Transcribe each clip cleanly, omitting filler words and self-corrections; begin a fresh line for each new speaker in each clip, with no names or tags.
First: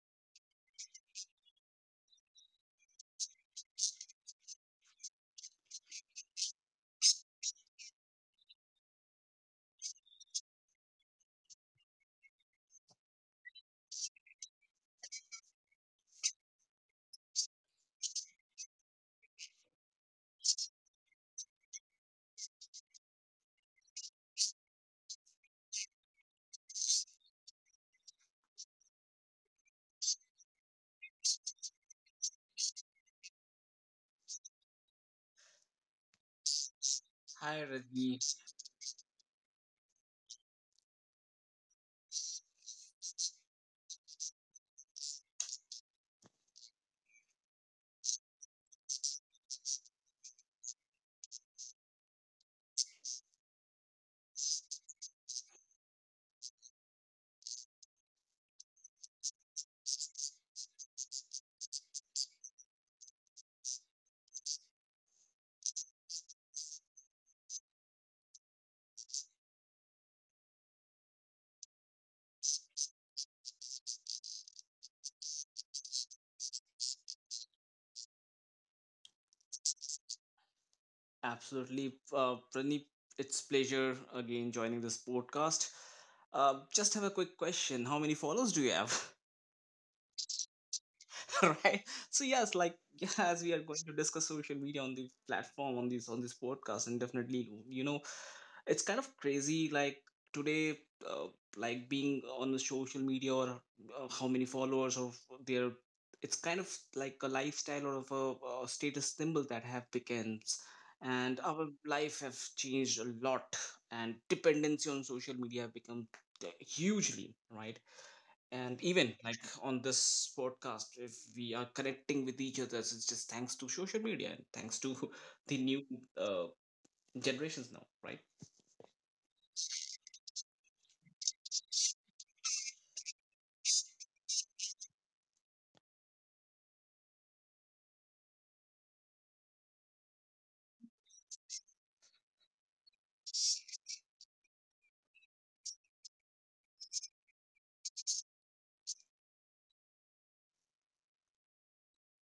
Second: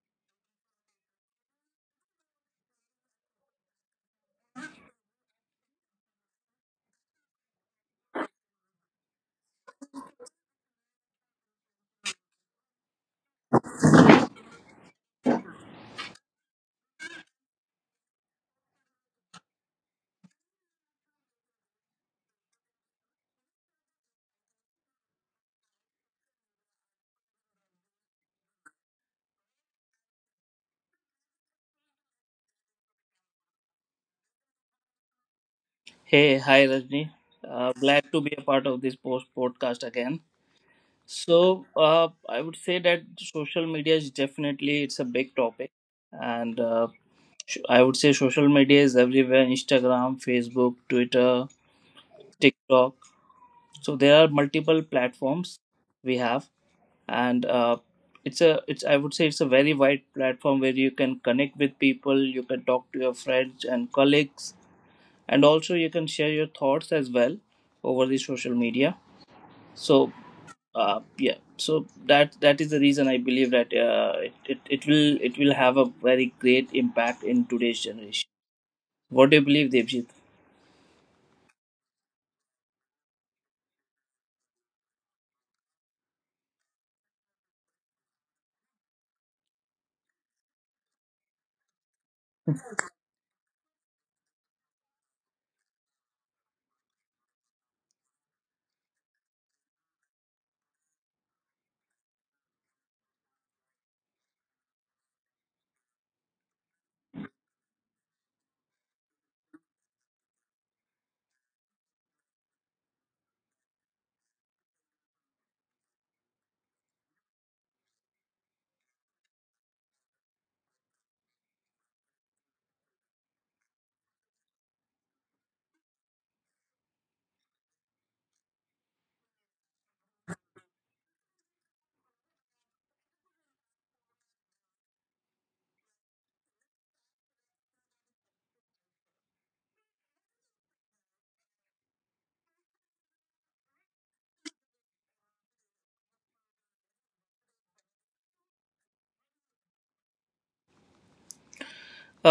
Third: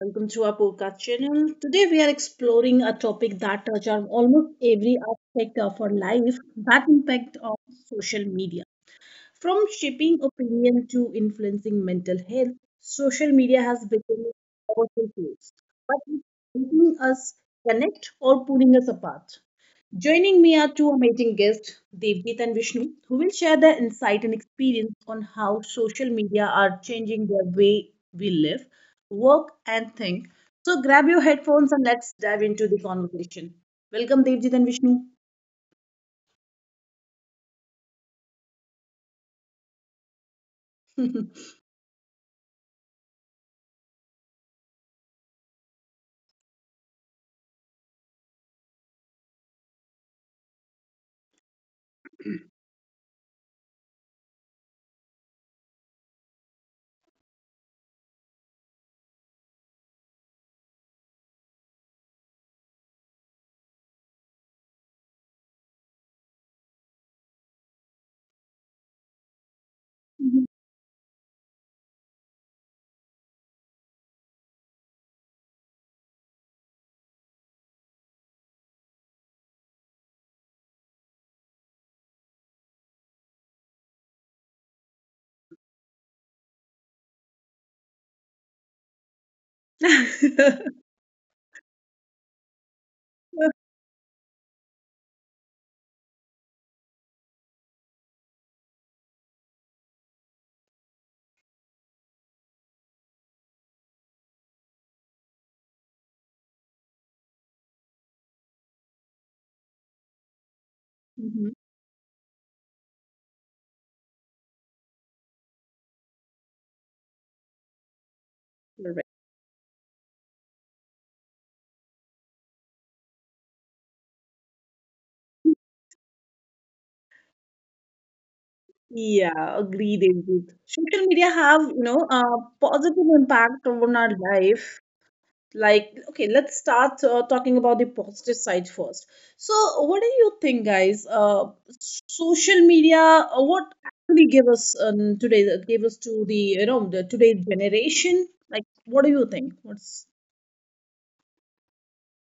Welcome to our podcast channel. Today, we are exploring a topic that touches on almost every aspect of our life, that impact of social media. From shaping opinion to influencing mental health, social media has become a powerful tool, but it's making us connect or pulling us apart. Joining me are two amazing guests, Devjit and Vishnu, who will share their insight and experience on how social media are changing the way we live, work, and think. So grab your headphones and let's dive into the conversation. Welcome, Devjit and Vishnu.
Hey, hi Rajni.
Hi,
Glad
Rajni.
to be a part of this post podcast again. So I would say that social media is definitely it's a big topic, and I would say social media is everywhere: Instagram, Facebook, Twitter, TikTok. So there are multiple platforms we have, and it's a it's I would say it's a very wide platform where you can connect with people, you can talk to your friends and colleagues, and also you can share your thoughts as well over the social media. So uh, yeah so that is the reason I believe that it will have a very great impact in today's generation. What do you believe, Devjit?
Absolutely, Praneep. It's pleasure again joining this podcast. Just have a quick question: How many follows do you have? Right. So yes, like yeah, as we are going to discuss social media on the platform on this podcast, and definitely, you know, it's kind of crazy like today, uh, like being on the social media or how many followers of their, it's kind of like a lifestyle or of a status symbol that have becomes, and
Mhm.
our life have changed a lot, and dependency on social media have become, hugely, right? And
Correct.
even like on this podcast, if we are connecting with each other, it's just thanks to social media, and thanks to the new uh, generations now, right?
Yeah, agree, Devjit. Social media have a positive impact on our life. Like okay, let's start talking about the positive side first. So what do you think, guys? Social media, what actually give us, today gave us to the, the today's generation? Like what do you think, what's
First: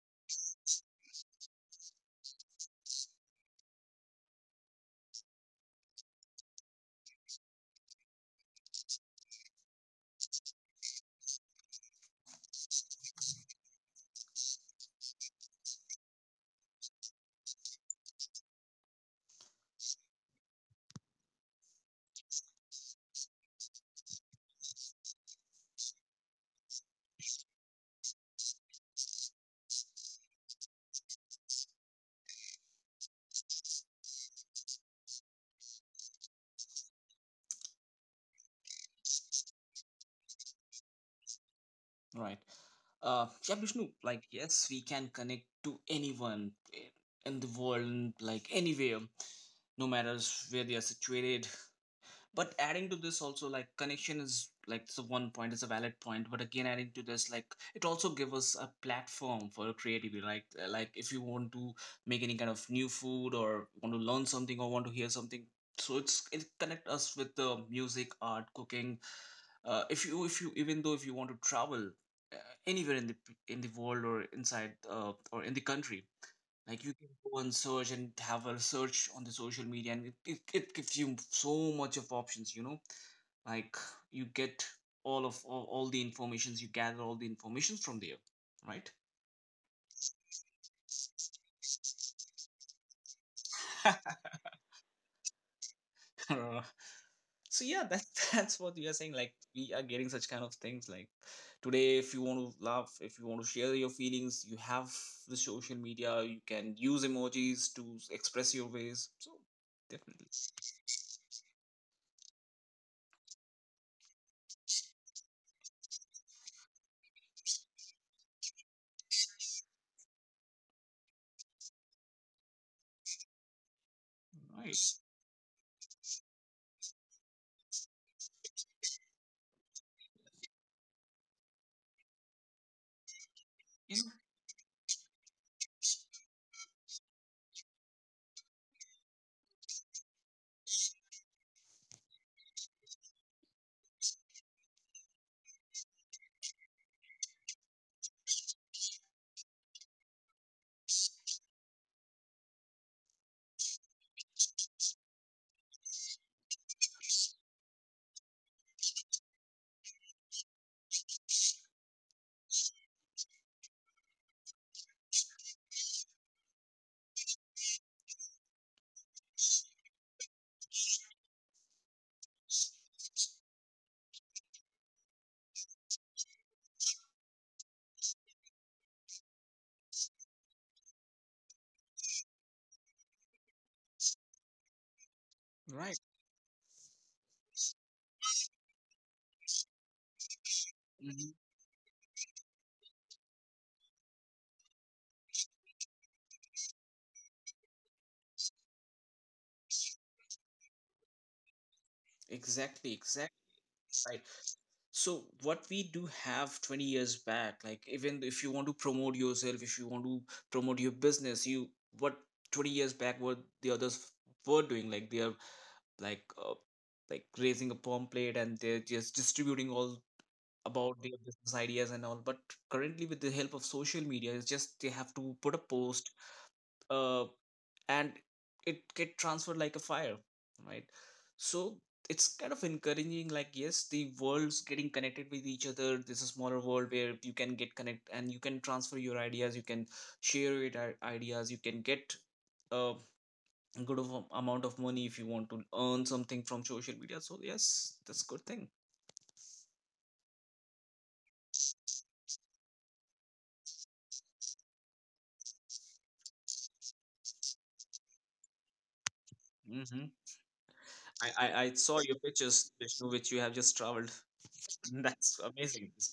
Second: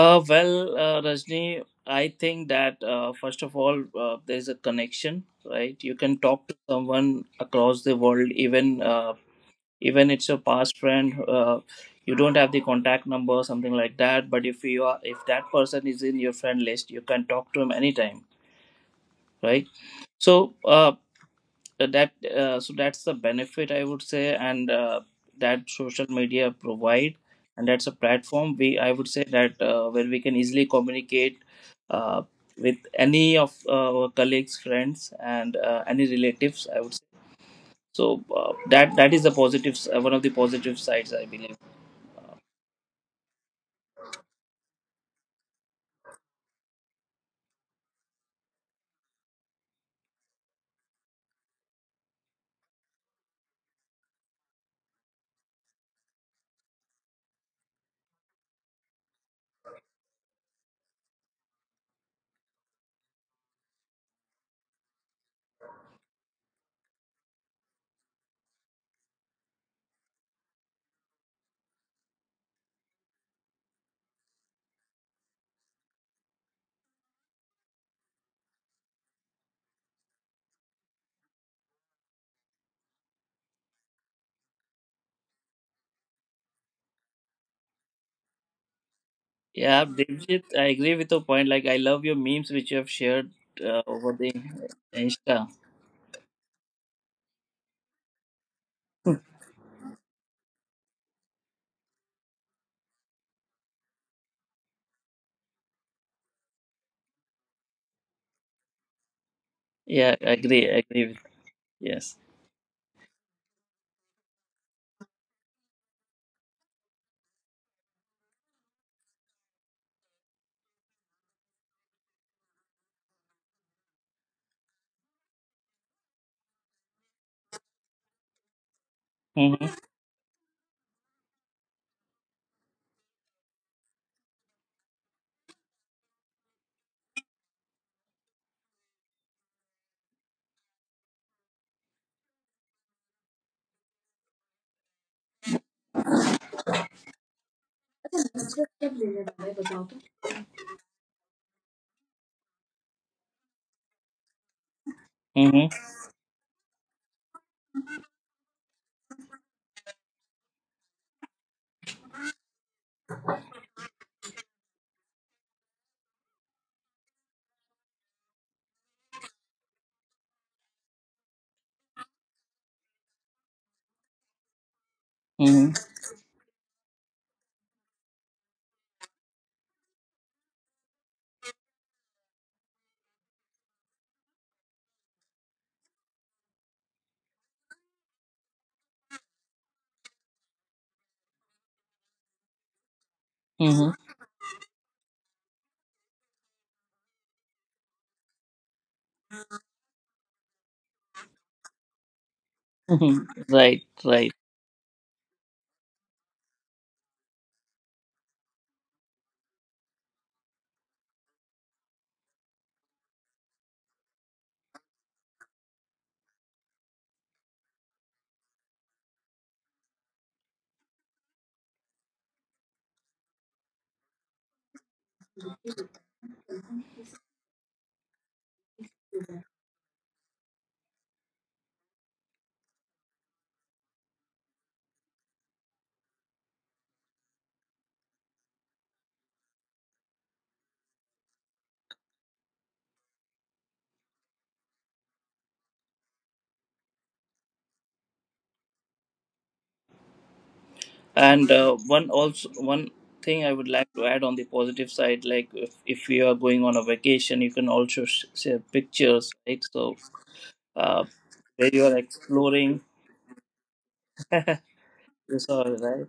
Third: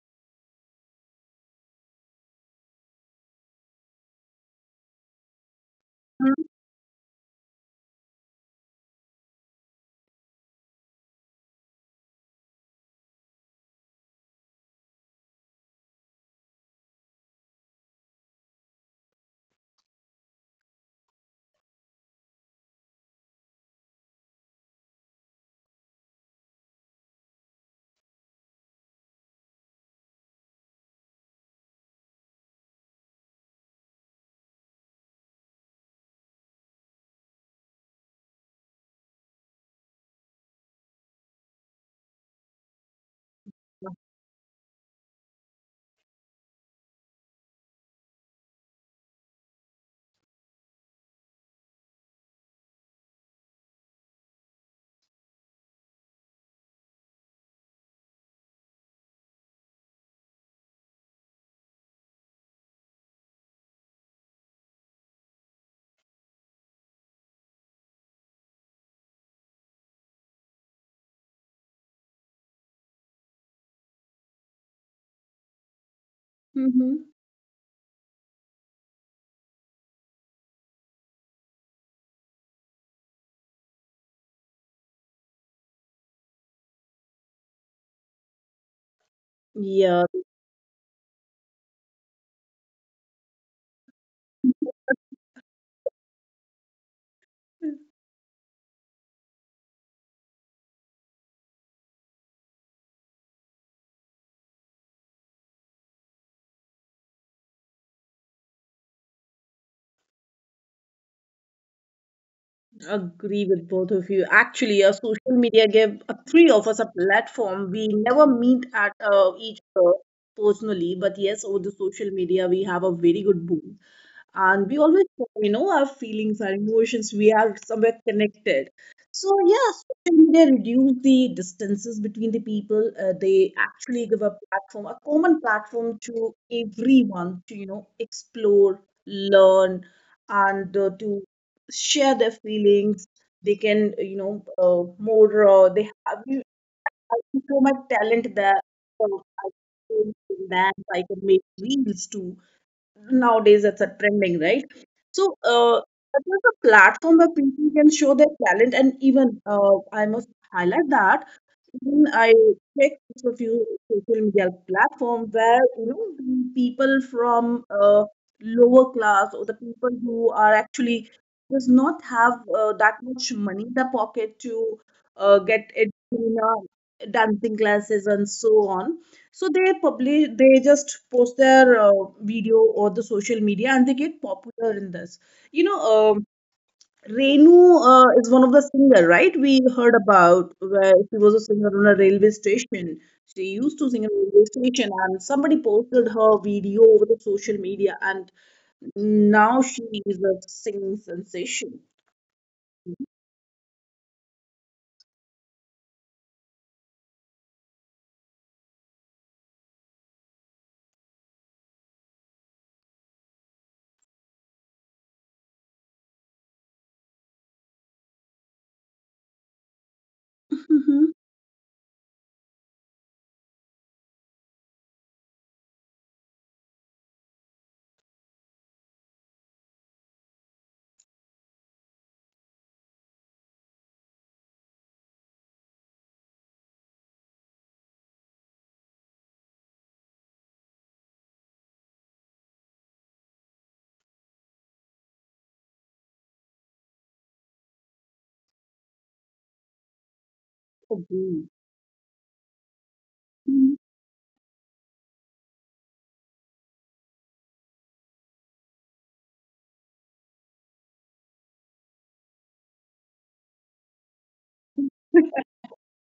well, Rajni, I think that, first of all, there is a connection, right? You can talk to someone across the world, even, even it's your past friend. You don't have the contact number or something like that, but if you are, if that person is in your friend list, you can talk to him anytime, right? So uh, that uh, so that's the benefit, I would say, and that social media provide, and that's a platform we, I would say, that where we can easily communicate, uh, with any of our colleagues, friends, and any relatives, I would say. So that is the positive one of the positive sides, I believe.
Right. Yeah, Vishnu, like, yes, we can connect to anyone in the world, like, anywhere, no matter where they are situated, but adding to this also, like connection is like, it's a one point, it's a valid point. But again, adding to this, like it also give us a platform for creativity. Like if you want to make any kind of new food or want to learn something or want to hear something, so it connect us with the music, art, cooking. If you even though if you want to travel, uh, anywhere in the world or inside, or in the country, like you
mm-hmm.
can go and search and have a search on the social media, and it gives you so much of options, you know. Like you get all the informations, you gather all the informations from there, right?
Yeah,
Yeah,
Devjit, I agree with your point. Like, I love your memes which you have shared, over the Insta.
Uh, so yeah, that's that's what we are saying. Like we are getting such kind of things. Like today, if you want to laugh, if you want to share your feelings, you have the social media. You can use emojis to express your ways. So
Yeah,
definitely,
I agree. I agree with yes.
agree with both of you. Actually social media gave three of us a platform, we never meet at each other personally. But yes, over the social media we have a very good boom, and we
right?
always know, our feelings, our emotions, we are somewhere connected. So yeah,
Mm-hmm.
social media reduce the distances between the people. They
You
actually give a platform, a common platform to everyone to explore, learn, and to share their feelings. They can, more, they have you. I can show my talent, that so I can do dance, I can make reels too. Nowadays, it's a trending, right? So,
Mm-hmm.
that is a platform where people can show their talent, and even I must highlight that even I check a few social media platform where the people from lower class, or the people who are actually does not have that much money in their pocket to get
Mm-hmm.
it in dancing classes and so on. So they just post their video or the social media, and they get popular in this, you
know,
know
right.
um, Renu is one of the singer, right? We heard about where she
Mhm.
was a singer on a railway station. She used to sing in a railway station, and somebody posted her video over the social media, and now she is a singing sensation.
Exactly, exactly.
Mm-hmm. right,
Right.
right.
So what we do have 20 years back, like even if you want to promote yourself, if you want to promote your business, you what 20 years back what the others were doing, like they are like, like raising a pomplate and they're just distributing all about their business ideas and all. But currently, with the help of social media, it's just they have to put a post, uh, and it get transferred like a fire, right? So it's kind of encouraging, like yes, the world's getting connected with each other. There's a smaller world where you can get connect and you can transfer your ideas, you can share your ideas, you can get a good of amount of money if you want to earn something from social media. So yes, that's good thing.
Mhm. Agree.
And one thing I would like to add on the positive side, like, if you are going on a vacation, you can also share pictures, right? So
Hmm.
uh,
I, I
where
i
you
saw
are
your pictures,
exploring.
Vishnu, which you have just traveled. That's
You saw it,
amazing, it's
right?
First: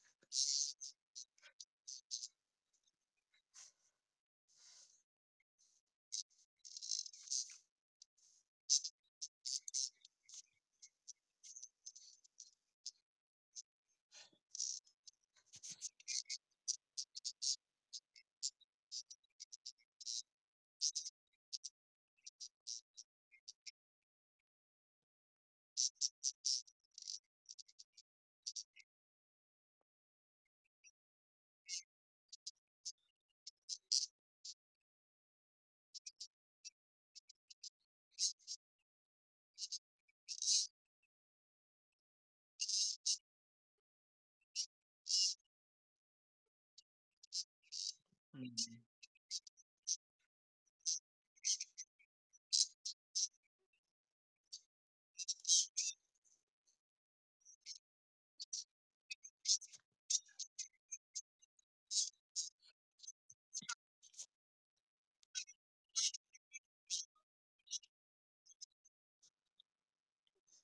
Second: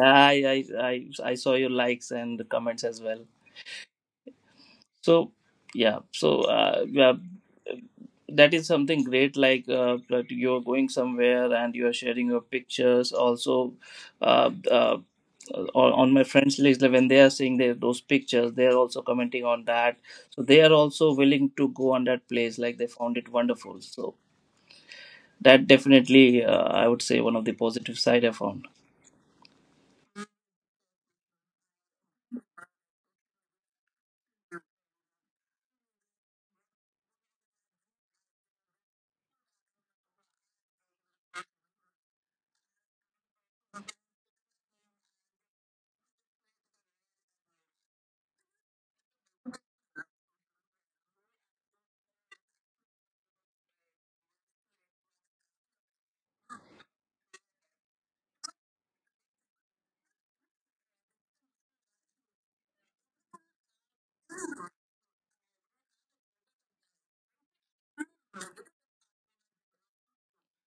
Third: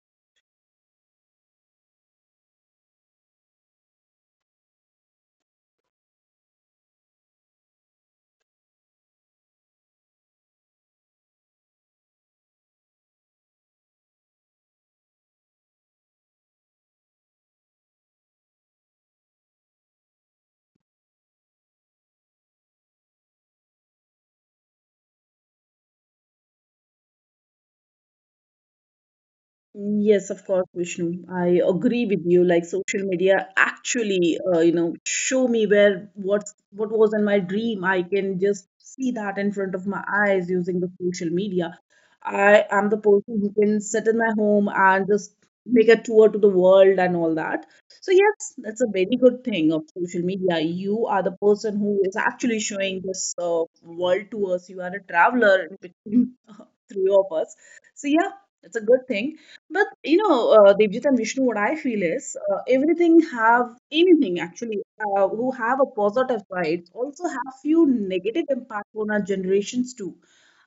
I saw your likes and the comments as well. So yeah, so that is something great. Like, that you're going somewhere and you are sharing your pictures. Also, uh, uh, on my friends list, like, when they are seeing their, those pictures, they are also commenting on that. So they are also willing to go on that place. Like they found it wonderful. So that definitely, I would say, one of the positive side I found.
Yes, of course, Vishnu. I agree with you. Like social media actually, show me where what was in my dream. I can just see that in front of my eyes using the social media. I am the person who can sit in my home and just make a tour to the world and all that. So yes,
great.
that's a very good thing of social media. You are the person who is actually showing this world to us. You are a traveler in between three of us. So yeah, it's a good thing. But you know, Devjit and Vishnu, what I feel is everything have, anything actually who have a positive side also have few negative impact on our generations too.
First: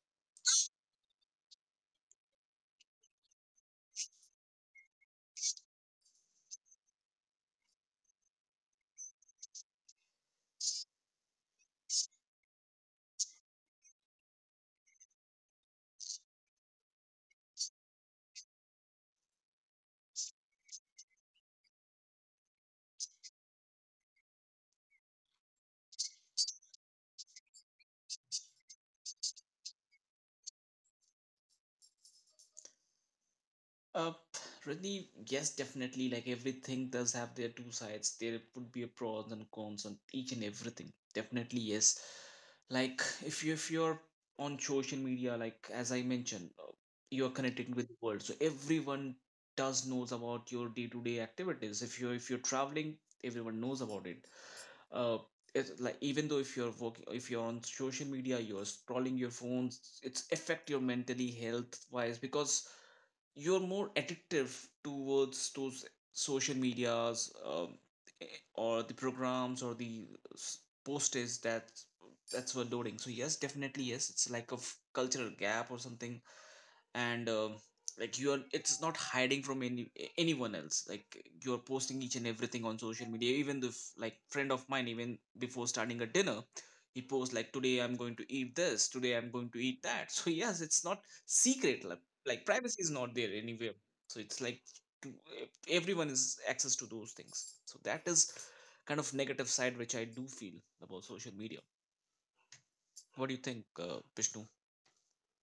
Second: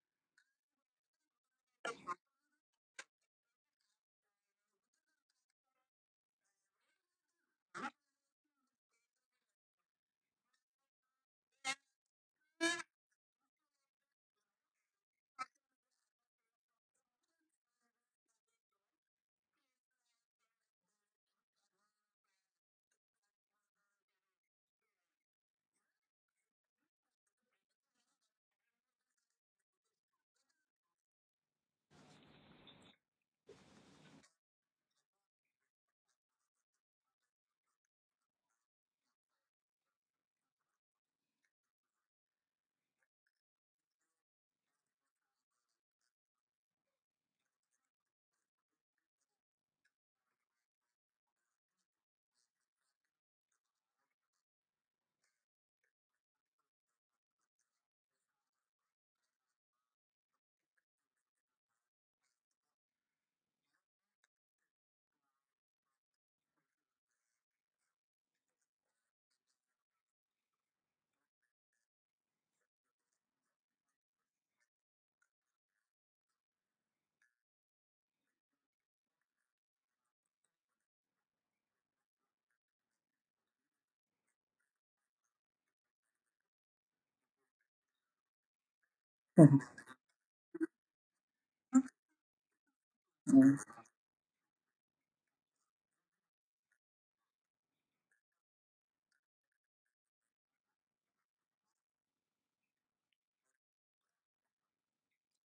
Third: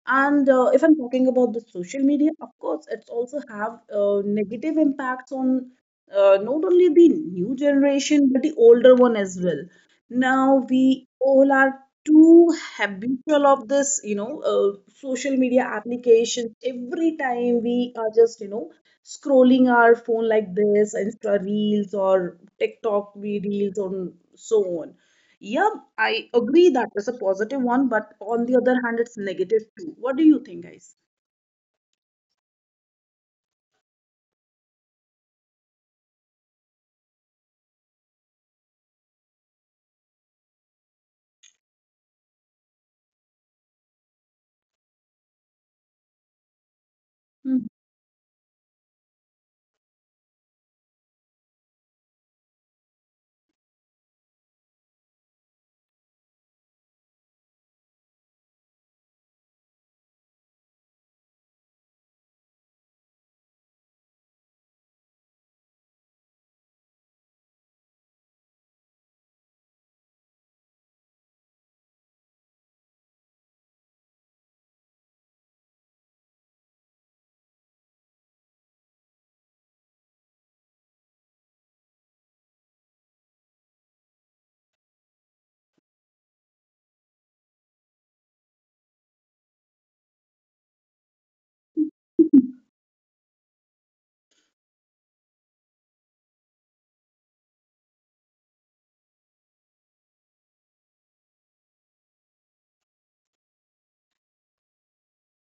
And if I'm talking about the social media, of course, it's also have negative impacts on not only the new generation but the older one as well. Now we all are too habitual of this, social media applications. Every time we are just, scrolling our phone like this, Insta reels or TikTok reels on so on. Yeah, I agree that is a positive one, but on the other hand, it's negative too. What do you think, guys?
Uh, Really, yes, definitely. Like everything does have their two sides. There would be a pros and cons on each and everything. Definitely, yes. Like if you're on social media, like as I mentioned, you're
Hmm.
connecting with the world, so everyone does knows about your day-to-day activities. If you're traveling, everyone knows about it. Uh, it's like even though if you're working, if you're on social media, you're scrolling your phones, it's affect your mentally health wise because you're more addictive towards those social medias, eh, or the programs or the s- posters that that's were loading. So yes, definitely, yes. It's like a cultural gap or something, and like you're, it's not hiding from anyone else. Like you're posting each and everything on social media, even the like friend of mine, even before starting a dinner, he posts like today I'm going to eat this, today I'm going to eat that. So yes, it's not secret, like privacy is not there anywhere. So it's like to, everyone is access to those things. So that is kind of negative side which I do feel about social media. What do you think, Vishnu?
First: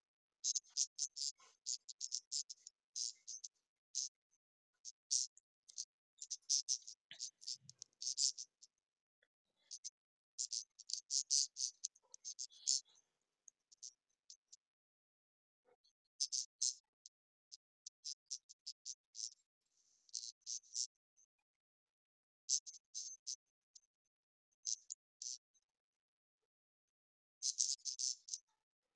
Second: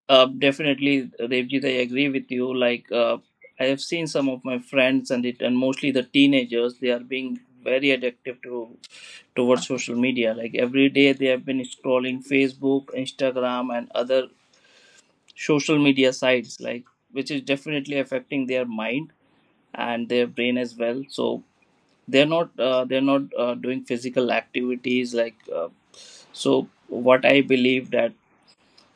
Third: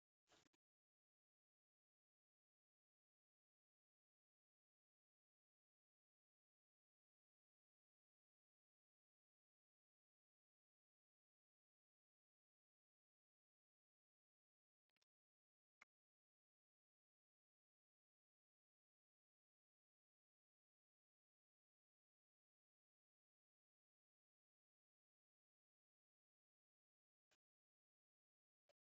Definitely, Devjit, I agree with you. Like, I have seen some of my friends and it, and mostly the teenagers, they are being very addictive to towards social media. Like every day, they have been scrolling Facebook, Instagram, and other social media sites. Like, which is definitely affecting their mind and their brain as well. So they're not doing physical activities, like. So what I believe that.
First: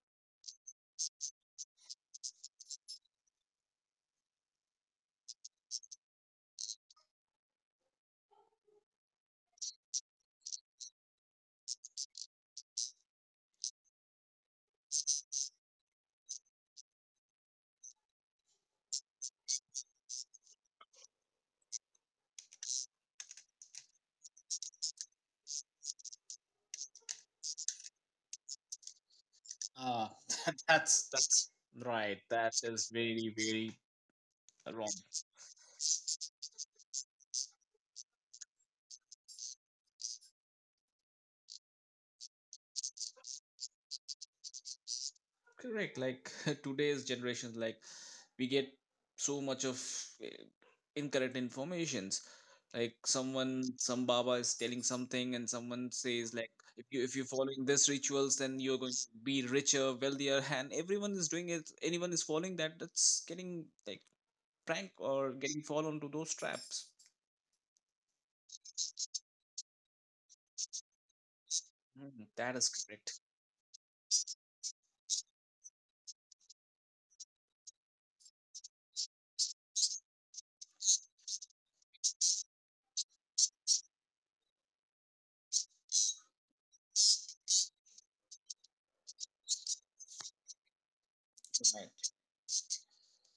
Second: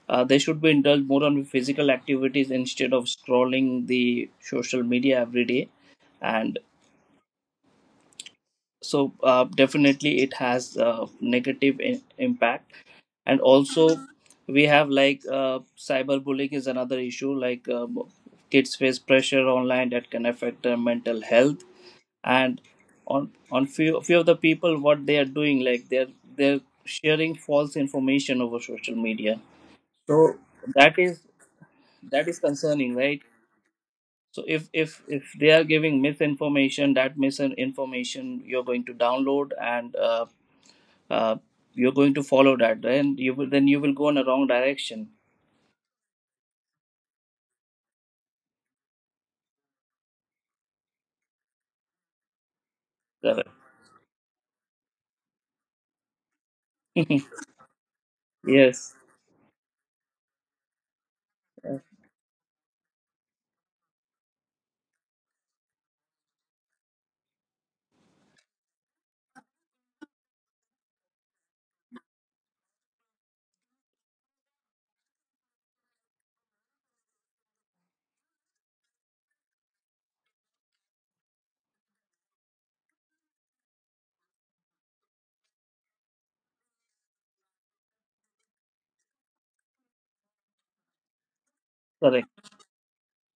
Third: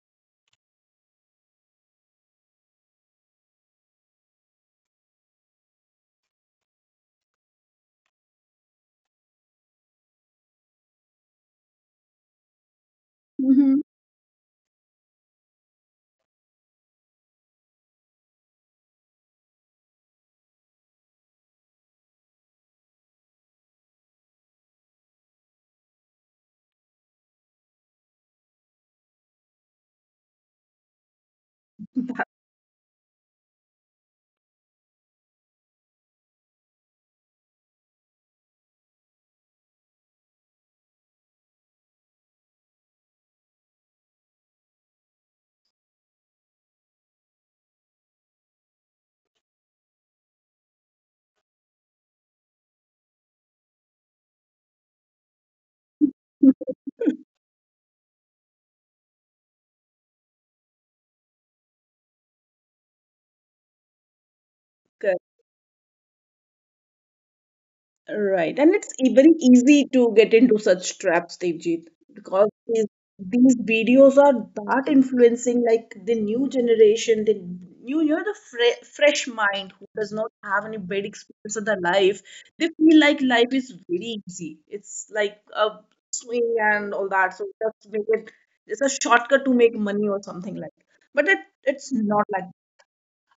They should be indulged more on physical activities instead of scrolling the social media every day. And so, definitely, it has negative impact. And
Mm-hmm.
also, we have, like, cyberbullying is another issue. Like, kids face pressure online that can affect their mental health. And on, on few of the people, what they are doing, like, they're sharing false information over social media.
Ah,
So that is,
that's right.
that is
That is
concerning, right?
very
So if
wrong.
if if they are giving misinformation, that misinformation you're going to download, and uh, you're going to follow that, then you will go in a wrong direction.
Correct. Like today's generations, like we get so much of, eh, incorrect informations. Like
Correct.
someone, some Baba is telling something, and someone says like, if you if you're following this rituals, then you're going
yes.
to be richer, wealthier, and everyone is doing it.
uh,
Anyone is following that. That's getting like prank or getting fall onto those traps.
Right, and it's very easy to get into such traps, Devjit,
Mm,
because
that is
these,
correct.
these videos are that influencing, like the new generation, the new, the fresh mind who does not have any bad experience of their life. They feel like life is very easy. It's like a swing and all that. So just make it, it's a shortcut to make money or something like. But it's
Right.
not like.
Correct.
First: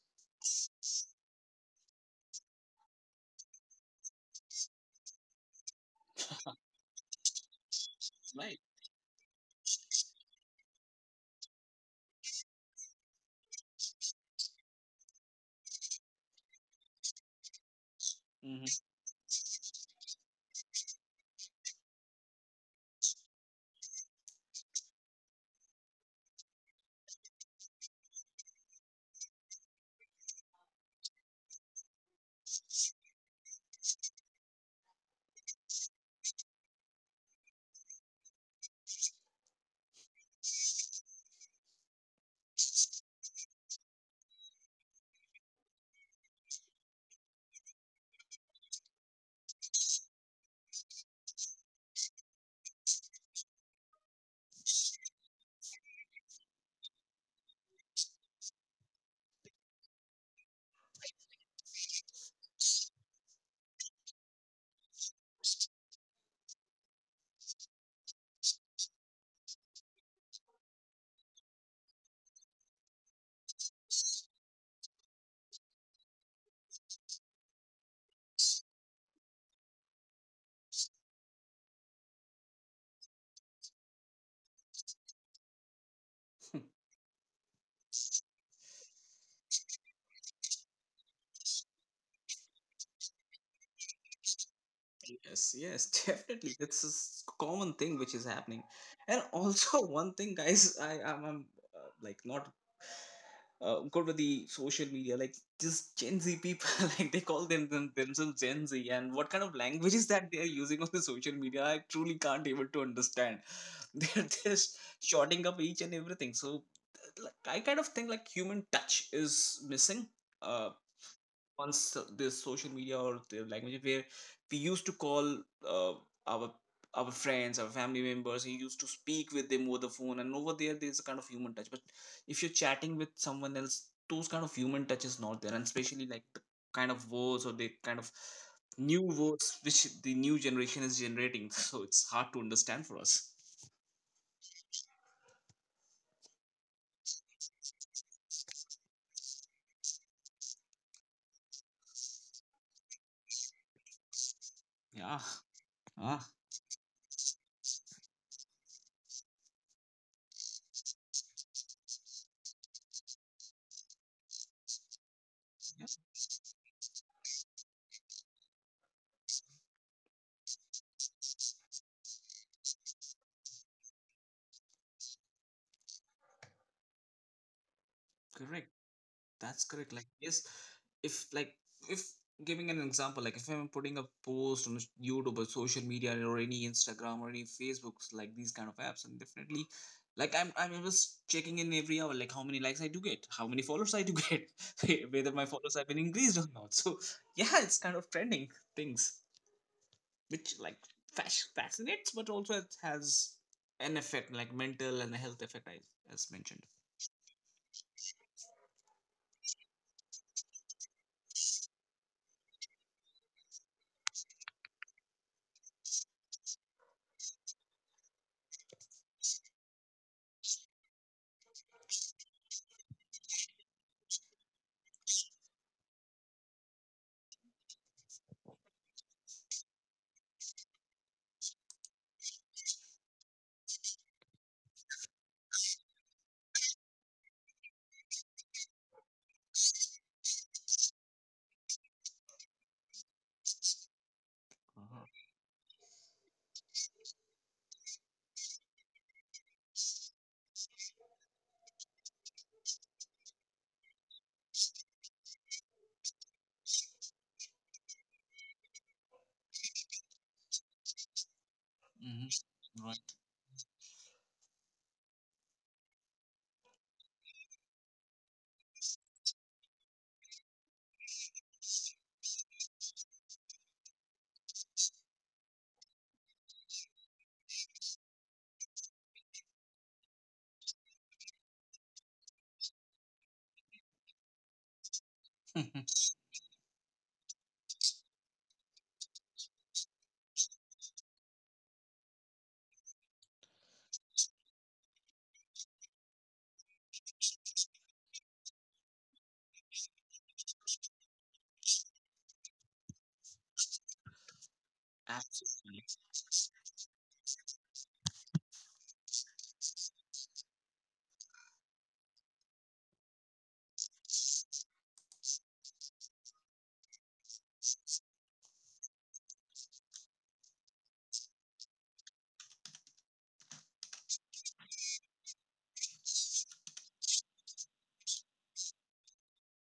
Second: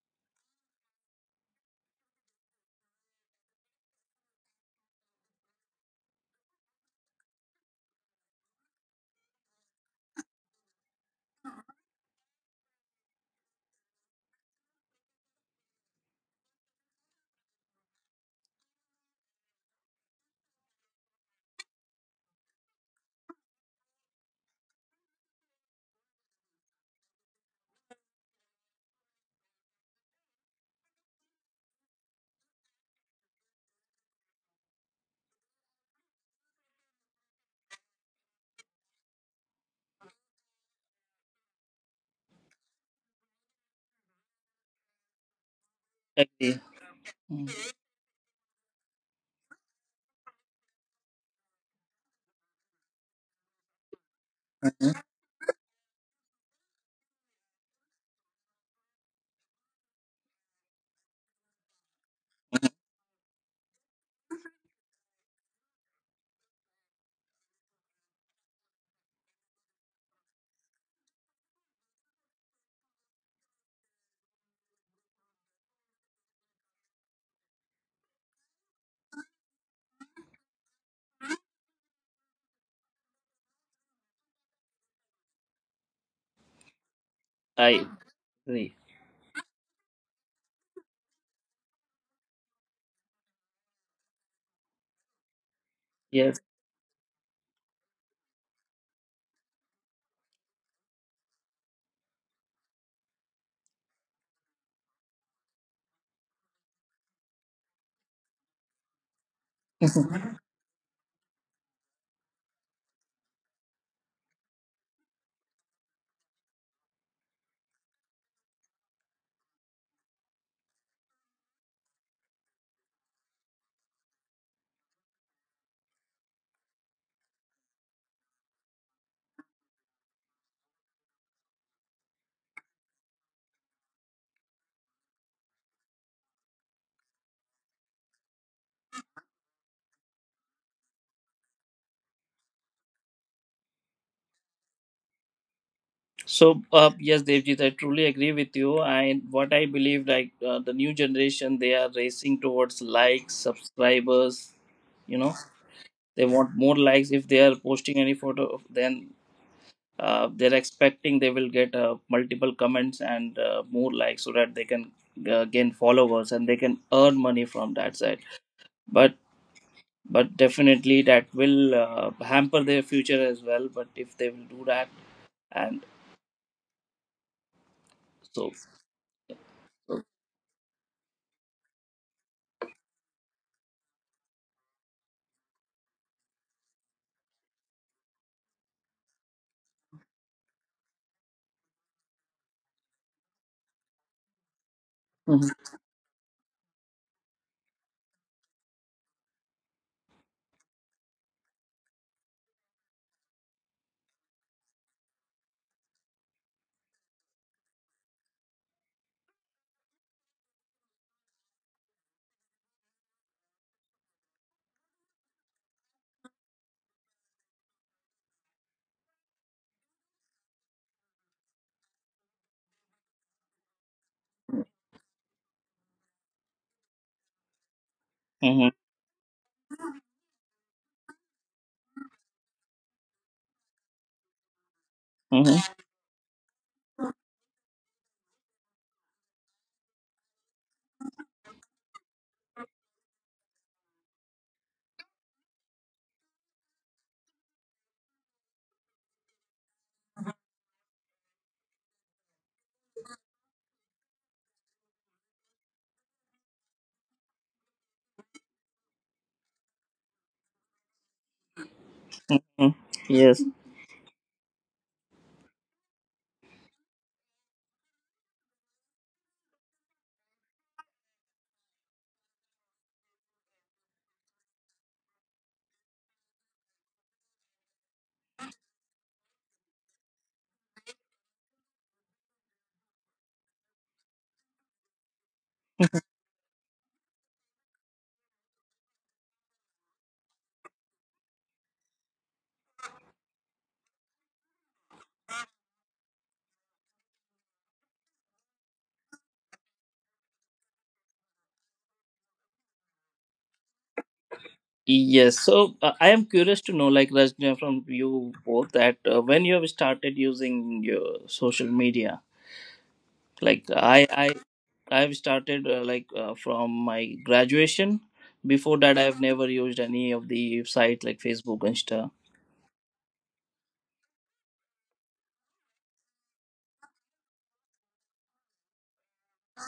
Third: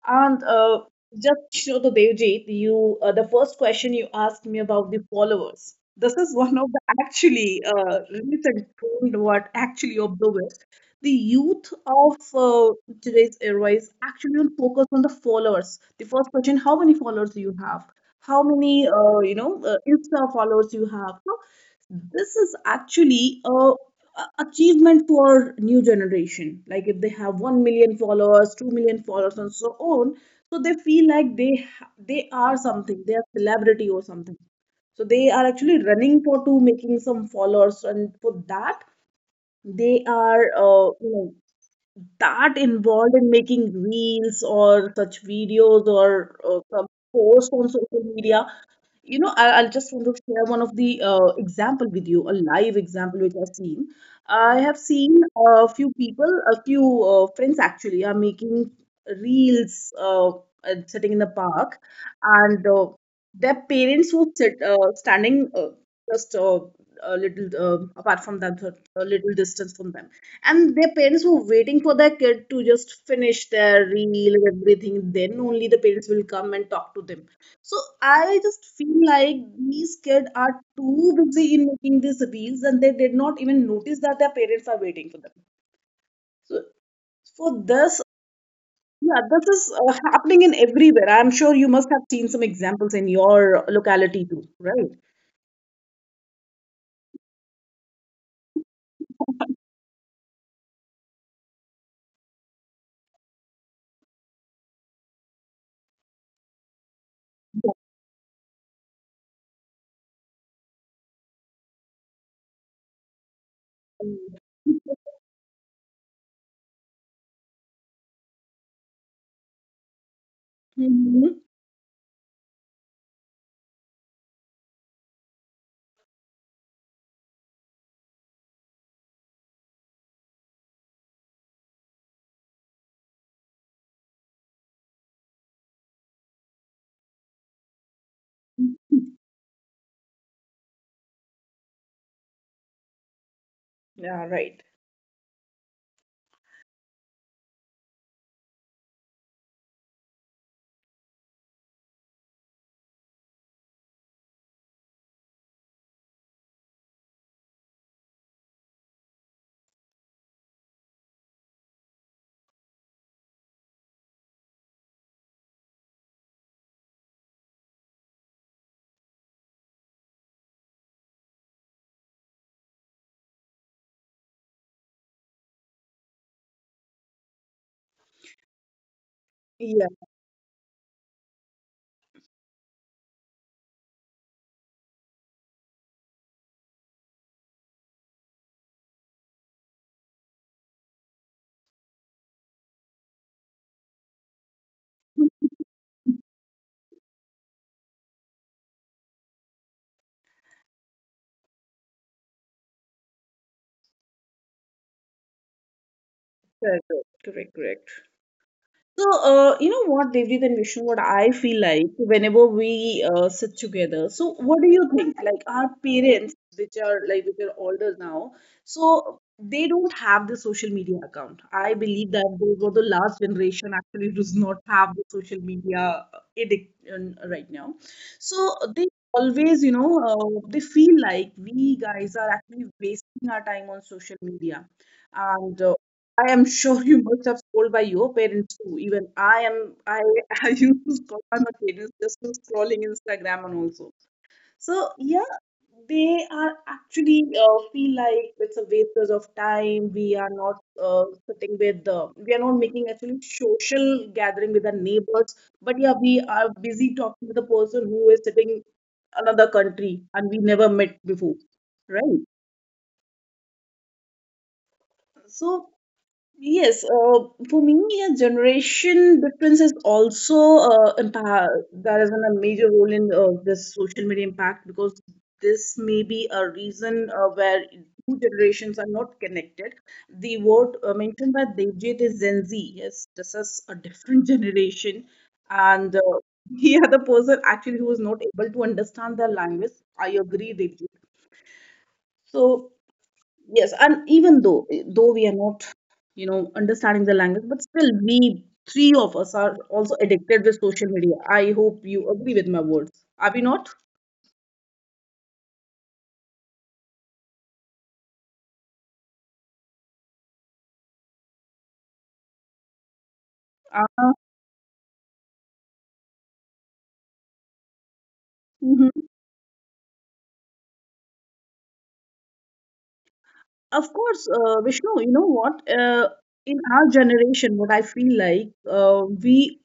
And just show the Devjit, you the first question you asked me about the followers. This is one of the actually
Right.
recent trend, what actually of the is the youth of today's era is actually on focus on the followers. The first question: how many followers do you have? How
Hmm.
many Insta followers you have? So this is actually a achievement for new generation, like if they have 1 million followers, 2 million followers and so on. So they feel like they are something, they are celebrity or something. So they are actually running for to making some followers, and for that they are, uh, you know that involved in making reels or such videos or
Agree.
some
Mm,
posts on social media. You know, I'll just want to share one of the example with you, a live example which I've seen. I have seen a few people, a few friends actually are making reels and sitting in the park, and their parents were standing just a little apart from them, a little distance from them, and their parents were waiting for their kid to just finish their reel and everything, then only the parents will come and talk to them. So I just feel like these kids are too busy in making these reels, and they did not even notice that their parents are waiting for them, so for
I
this.
agree.
Yeah, this is happening in everywhere, I'm sure you must have seen some examples in your locality too, right?
Yes, yes,
Yes.
definitely. It's a common thing which is happening, and also one thing, guys, I am, like not good with the social media. Like just Gen Z people, like they call them themselves Gen Z, and what kind of language is that they are using on the social media? I truly can't able to understand. They're just
Yeah.
shorting up each and everything. So, like I kind of think like human touch is missing. Uh, Once this social media or the language where we used to call uh, our our friends, our family members, we used to speak with them over the phone, and over there there's a kind of human touch. But if you're chatting with someone else, those kind of human touch is not there, and especially like the kind of words or the kind of new
Mhm.
words which the new generation is generating. So it's hard to understand for us.
Yeah, right.
so yes, Devjit, I truly agree with you, and what I believe like, the new generation, they are racing towards likes, subscribers, you
Yeah.
know. They
Ah,
want more likes. If they are posting any photo, then, they're expecting they will get multiple comments and more likes, so that they can gain
yes,
followers and they can earn money from that side. but but definitely that will hamper their future as well, but if they will do that, and so
correct. That's
Yeah,
correct. Like, yes, if like if giving an example, like if I'm putting a post on YouTube or social media or any Instagram or any Facebooks, like these kind of apps, and definitely, like I'm always checking in every hour, like how many likes I do get, how many followers I do get, whether my
Mhm,
followers have been increased or not. So yeah, it's kind of trending things, which like, fascinates, but also it has an effect, like mental and health effect, I as mentioned.
correct, correct, correct. So, you know what, Devjit and Vishnu, what I feel like whenever we sit together. So, what do you think? Like our parents, which are older now, so they don't have the social media account. I believe that they were the last generation actually does not have the social media addiction right now. So
mhm,
they always, they feel like we guys are actually wasting our time on social media. And
mhm,
I am sure you must have scrolled by your parents too. Even I used to scroll by my parents just for scrolling Instagram and also. So
Uh-huh.
yeah, they are actually feel like it's a waste of time. We are not making actually social gathering with our neighbors. But yeah, we are busy talking to the person who is sitting another country, and we never met before, right?
Hmm.
mhm.
Right.
Yes,
So yes, for me, a generation difference is also impact, that is a major role in this social media impact, because this may be a reason where two generations are not connected. The word mentioned by Devjit is Gen Z. Yes, this is a different generation, and he are the person actually who is not able to understand their language. I agree, Devjit. So yes, and even though we are not, understanding the language, but still we three of us are also addicted with social media. I hope you agree with my words. Are we not?
yes. So
Absolutely.
I am curious to know, like, Rajna, from you both that when you have started using your social media. Like
Uh,
I've started, like from my graduation. Before
mhm.
that, I've never used any of the sites like Facebook, Insta.
Of course, Vishnu. You know what? In our generation, what I feel like, we,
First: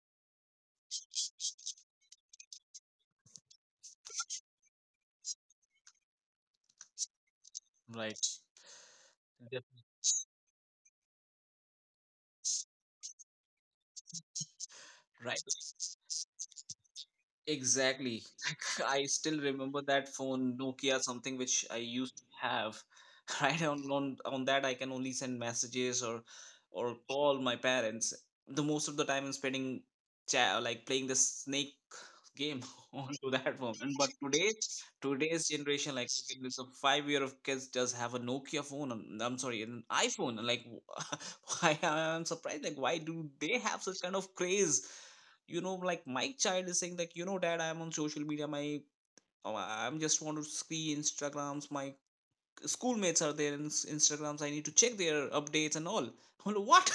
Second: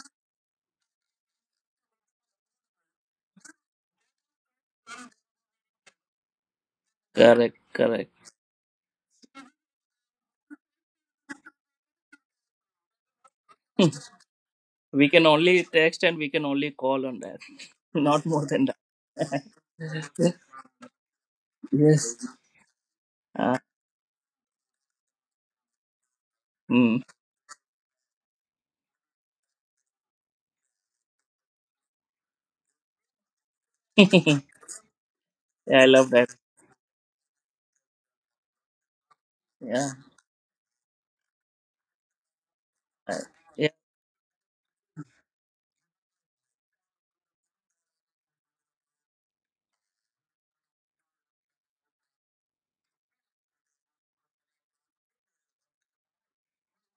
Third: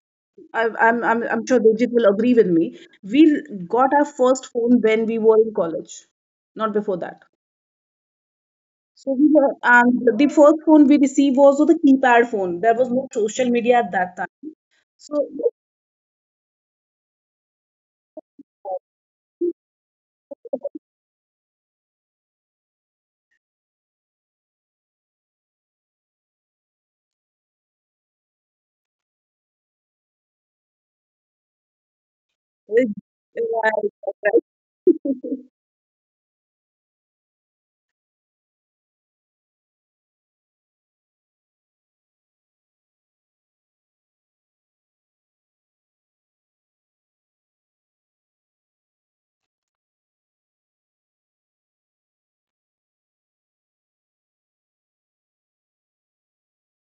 I, I'm sure Digit will agree with me. We got our first phone when we were in college, not before that.
Correct, correct.
Right.
So
Definitely.
the first phone we received was the keypad phone. There was no social media at that time.
We can
So,
Right.
only text and we can only call on that,
Exactly.
not more than that.
I still remember that phone, Nokia, something which I
yes.
used to have.
Uh,
Right. On that, I can only send messages or
mm.
call my parents. The most of the time, I'm spending cha like playing the snake game
it-
onto that phone. And but
right,
yeah,
today,
right.
today's
I
generation, like
love that.
it's a 5-year of kids just have a Nokia phone. And, I'm sorry, an
Yeah.
iPhone. And like, why I'm surprised. Like, why
I-
do they
Yeah.
have such kind of craze? You know, like my child is saying like, you know, dad, I am on social media, my, oh, I'm just want to see Instagrams, my schoolmates are there in Instagrams, I need to check their updates and all. I'm like, what?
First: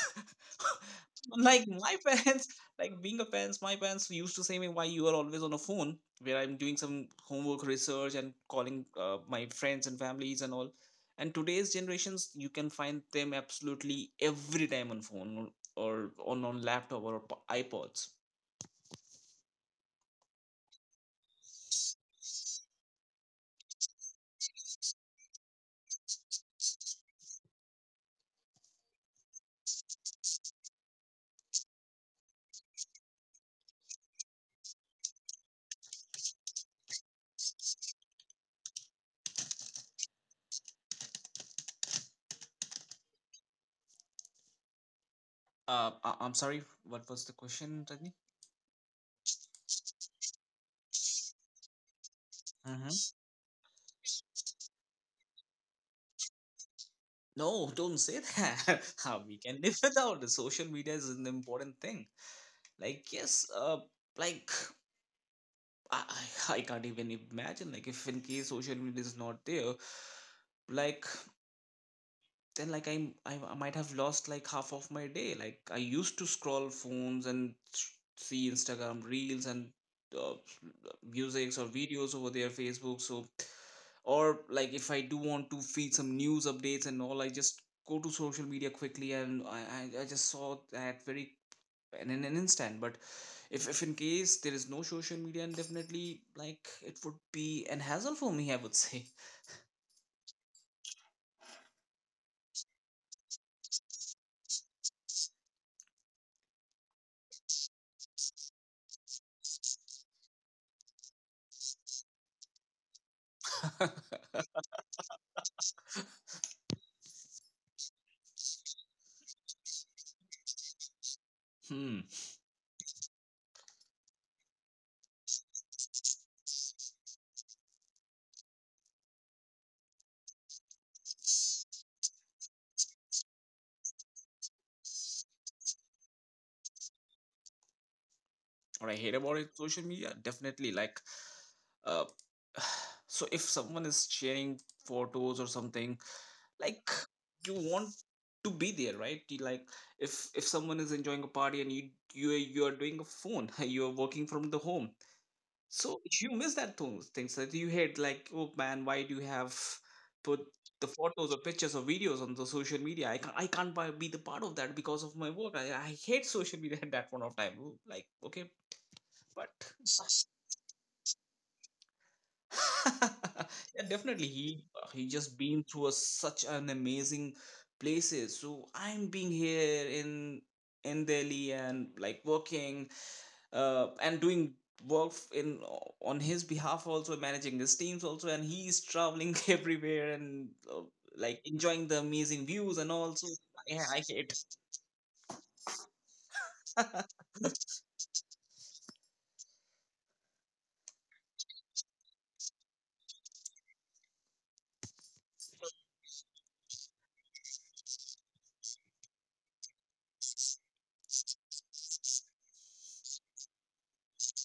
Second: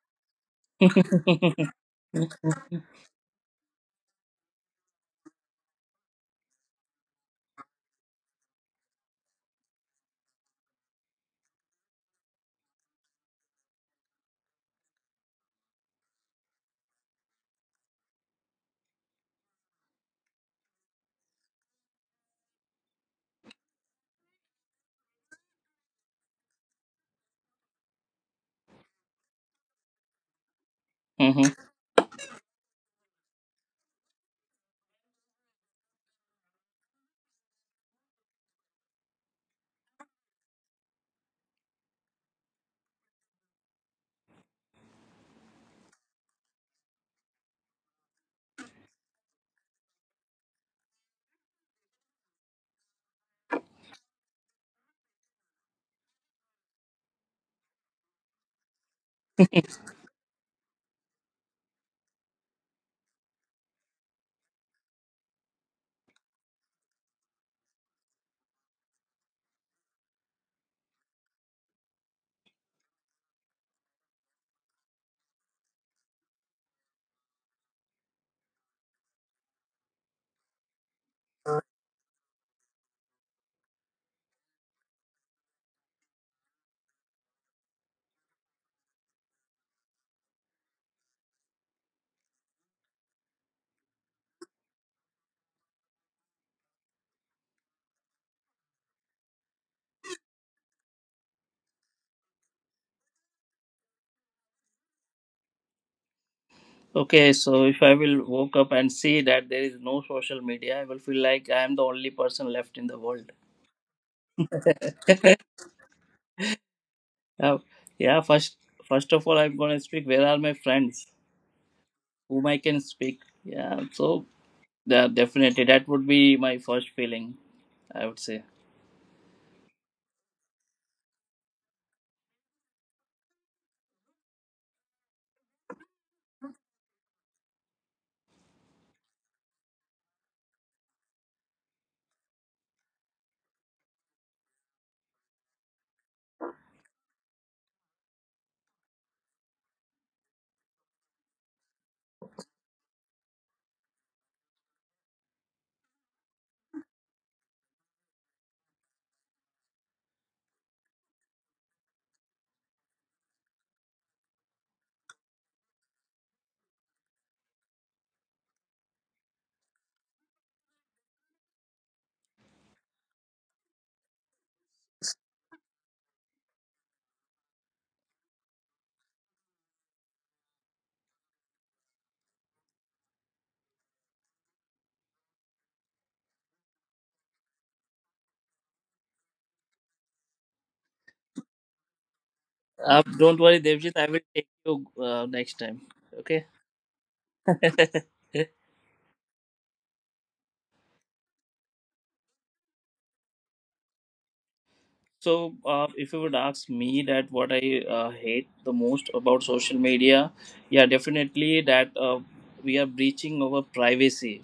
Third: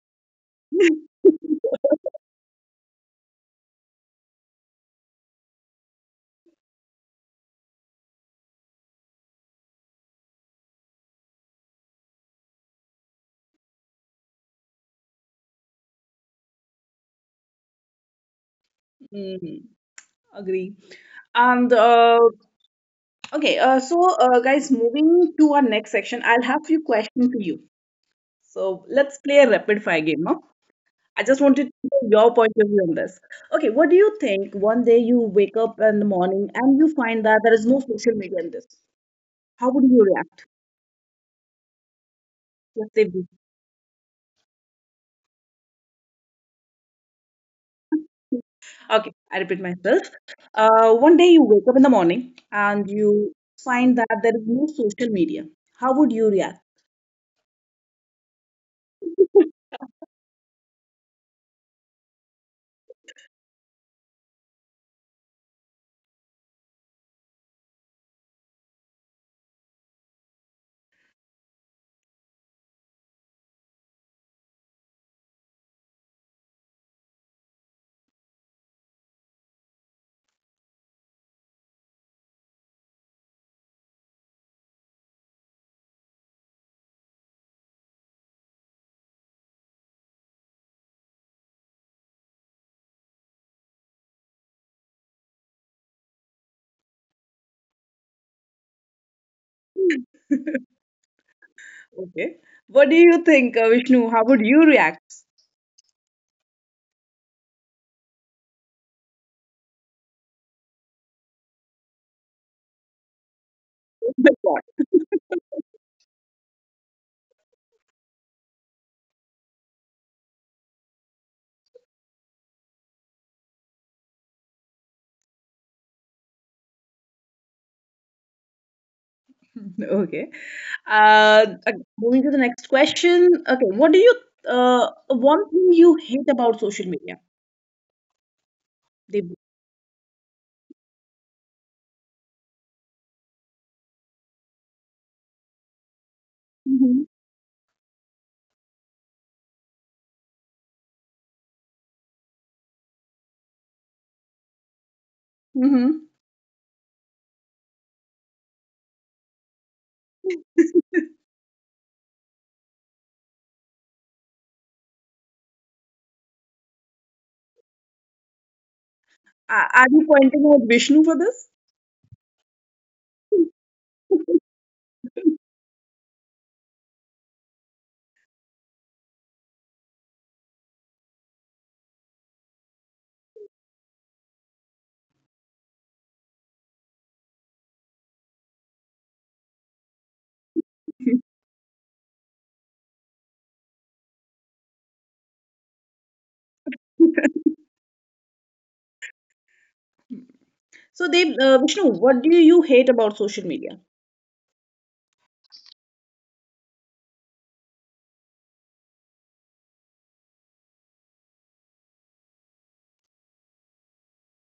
Like my parents, like being a parents, my parents used to say me, why you are always on a phone, where I'm doing some homework, research, and calling my friends and families and all. And today's generations, you can find them absolutely every time on phone or on laptop or iPods.
Mm, agree. And guys, moving to our next section, I'll have few questions for you. So let's play a rapid fire game. Huh? I just
hmm.
wanted to know your point of view on this. Okay, what do you think? One day you wake up in the morning and you find that there is no social media in this. How would you react? Let's say
I'm sorry. What was the question, Rajni?
Okay, I repeat myself. One day you wake up in the morning
Hmm.
and you find that there is no social media. How would you react?
No, don't say that. How we can live without the social media is an important thing. Like yes, like I, I can't even imagine. Like if in case social media is not there, like then like I'm, I might have lost like half of my day. Like I used to scroll phones and see Instagram reels and uh, musics or videos over there, Facebook. So or like if I do want to feed some news updates and all, I just go to social media quickly, and I just saw that very in an instant. But if in case there is no social media, and definitely like it would be an hassle for me, I would say.
Okay. What do you think, Vishnu? How would you react?
Okay, so if I will woke up and see that there is no social media, I will feel like I am the only person left in the world.
Oh my
Yeah, yeah. First, first of all, I'm gonna speak. Where are my friends?
Hmm.
Whom I can speak? Yeah. So, yeah, definitely, that would be my first feeling. I would say.
God. Okay. Moving to the next question. Okay. One thing you hate about social media?
What I hate
They,
about it, social media, definitely like, Uh, so if someone is sharing photos or something, like
hmm
you want to be there, right? You, like if someone is enjoying a party, and you, you are doing a phone, you are working from the home, so
hmm
you miss that things, things that you hate. Like, oh man, why do you have put the photos or pictures or videos on the social media? I can't be the part of that because of my work. I hate social media at that point of time. Like okay,
Are,
but.
are you pointing out Vishnu for this?
Yeah, definitely. He, just been through a, such an amazing places. So I'm being here in Delhi and like working, and doing work f- in on his behalf, also managing his teams also, and he's traveling everywhere, and like enjoying the amazing views and also,
Don't worry,
yeah,
Devjit.
I
I will
hate.
take you, next time. Okay.
So, Vishnu, what do you hate about social media?
So, if you would ask me that what I hate the most about social media, yeah, definitely that we are breaching our privacy,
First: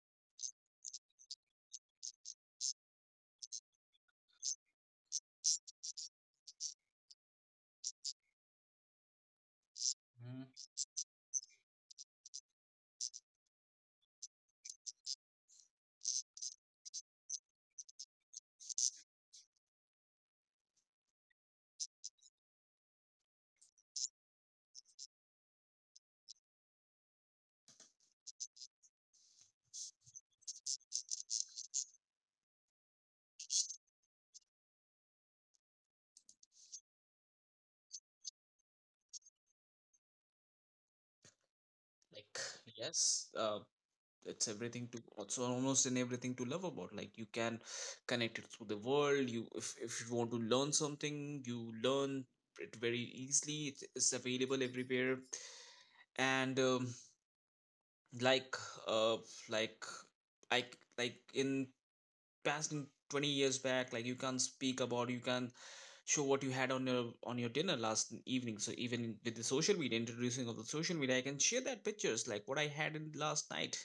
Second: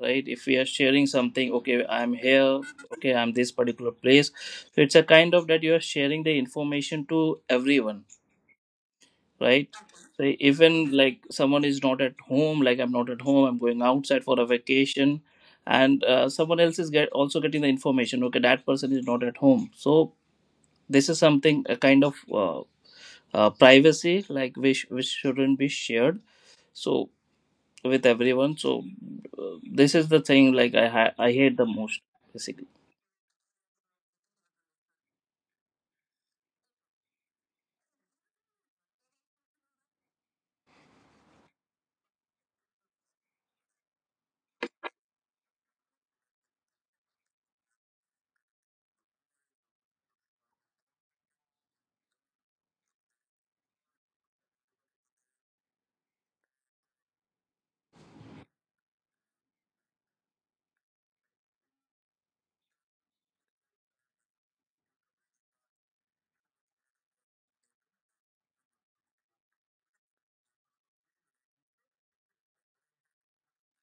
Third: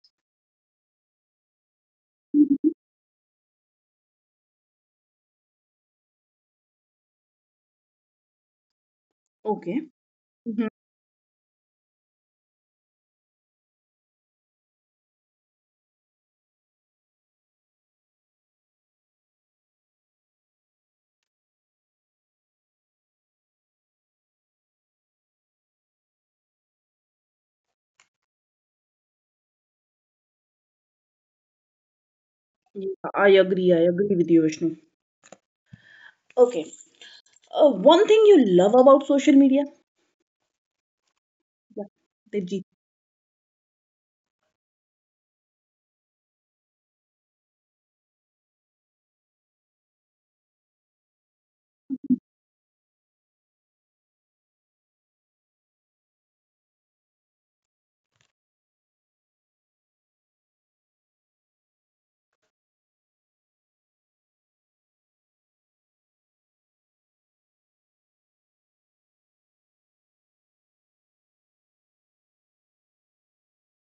right? If we are sharing something, okay, I'm here, okay, I'm this particular place. So it's a kind of that you are sharing the information to everyone, right?
Okay.
So
Mhm.
even like someone is not at home, like I'm not at home, I'm going outside for a vacation, and someone else is get also getting the information. Okay, that person is not at home, so this is something a kind of privacy, like, which shouldn't be shared, so with everyone. So, this is the thing like I hate the most, basically.
Yeah, I agree. I agree with you, Vishnu. Okay. One thing you love about social media? Yeah,
Like
Devjit.
yes, it's everything to, it's almost in everything to love about. Like you can connect it through the world, you, if you want to learn something, you learn it very easily, it is available everywhere. And like uh like i c- in past, in 20 years back, like you can't speak about, you can show what you had on your dinner last evening. So even with the social media, introducing of the social media, I can share that pictures like what I had in last night.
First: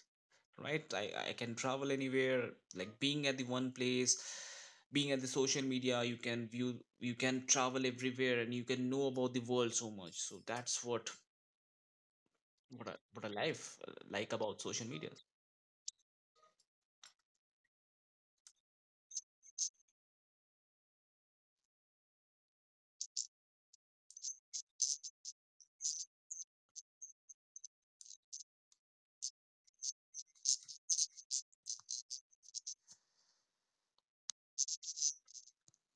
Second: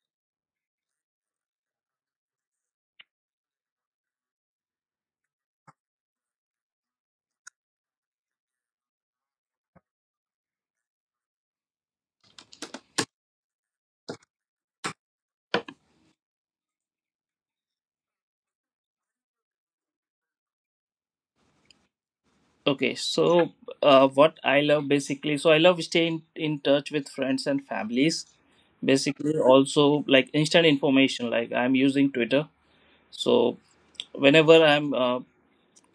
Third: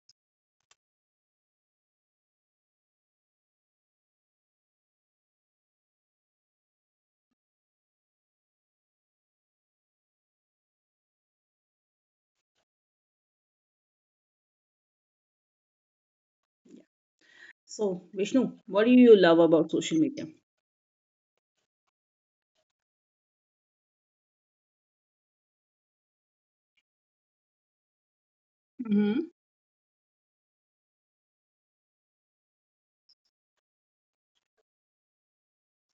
Right. I can travel anywhere, like being at the one place, being at the social media you can view, you can travel everywhere and you can know about the world so much. So that's what, what a life, like about social media.
So, Vishnu, what do you love about social media?
Okay, so what I love basically, so I love staying in touch with friends and families.
Hmm.
Basically also like instant information, like I'm using Twitter. So whenever I'm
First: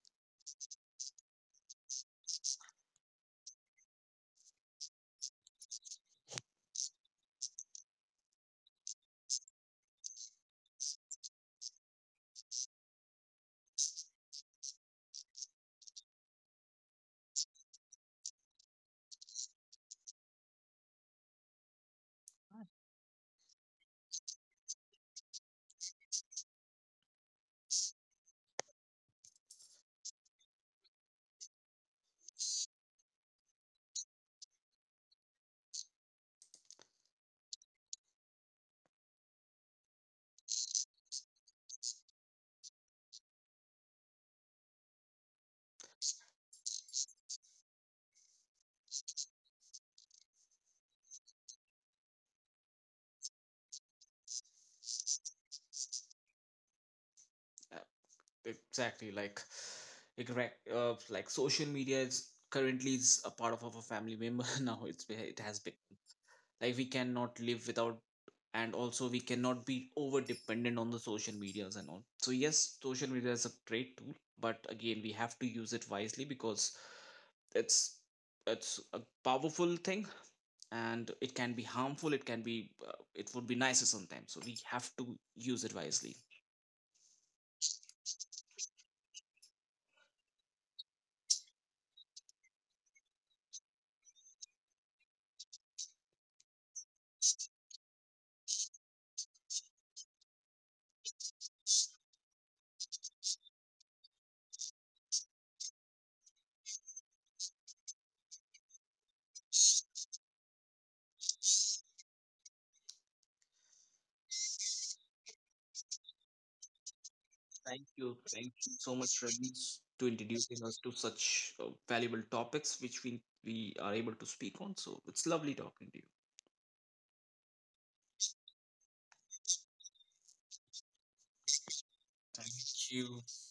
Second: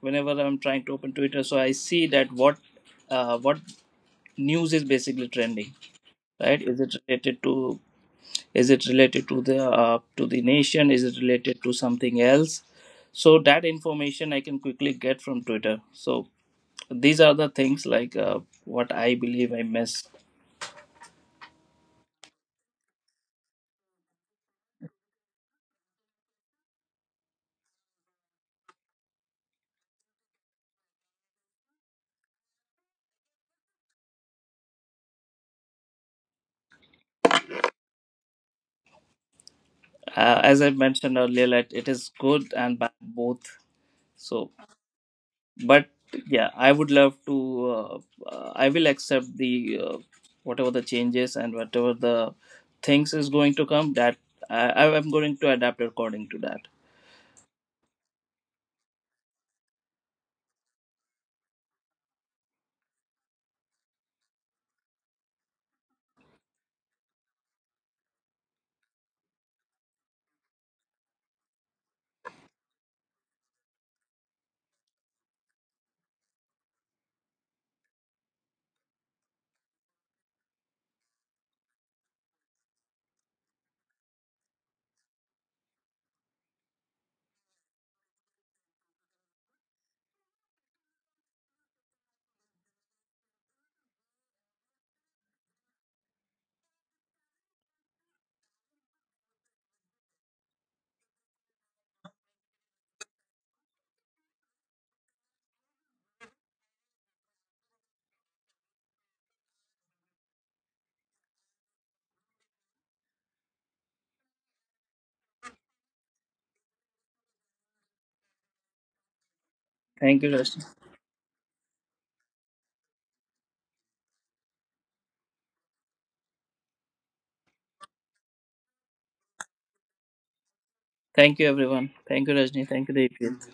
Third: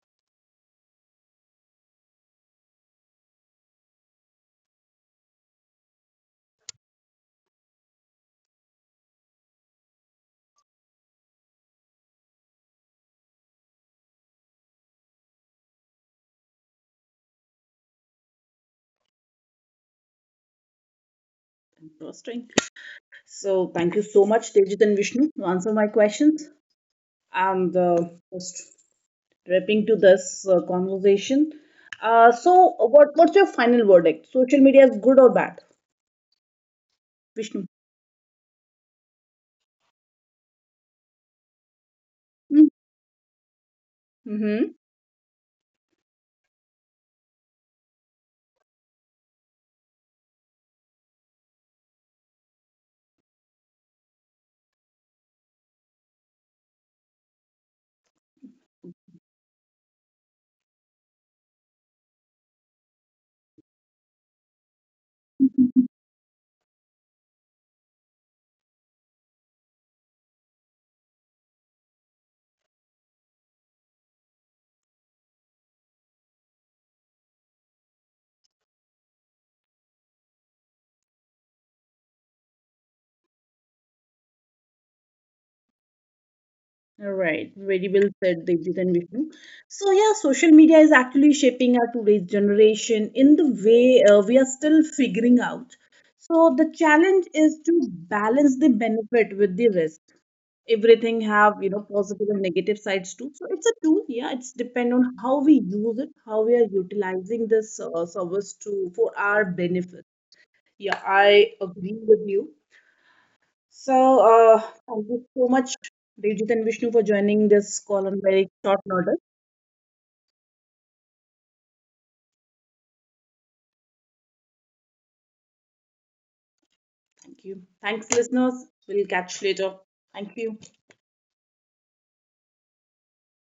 whenever I'm trying to open Twitter, so I see that what, what news is basically trending, right? Is it related to, is it related to the nation, is it related to something else? So that information I can quickly get from Twitter. So these are the things like, what I believe I miss.
Interesting. So, thank you so much, Devjit and Vishnu, to answer my questions. And just wrapping to this conversation. So, what's your final verdict? Social media is good or bad? Vishnu.
As I mentioned earlier, that it is good and bad both. So
Mm-hmm.
but yeah, I would love to, uh, I will accept the uh, whatever the changes and whatever the things is going to come, that I'm going to adapt according to that.
Exactly, like social media is currently is a part of our family member. Now it has been like we cannot live without, and also we cannot be over dependent on the social medias and all. So yes, social media is a great tool, but again we have to use it wisely because it's it's a powerful thing, and it can be harmful, it can be, it would be nicer sometimes, so we have to use it wisely.
Right, very well said, Devjit and Vishnu. So yeah, social media is actually shaping our today's generation in the way we are still figuring out. So the challenge is to balance the benefit with the risk. Everything have, positive and negative sides too. So it's a tool. Yeah, it's depend on how we use it, how we are utilizing this service to for our benefit. Yeah, I agree with you. So, thank you so much, Devjit and Vishnu, for joining this
thank
call
you
on very
thank you
short
so
notice.
much, Rajneesh, to
Thank you, Rashmi.
introducing us to such valuable topics which we are able to speak on. So it's lovely talking to you.
Thank you. Thanks, listeners. We'll catch you later. Thank you.
Thank you, everyone. Thank you, Rajni. Thank
Thank
you,
you.
Deepti.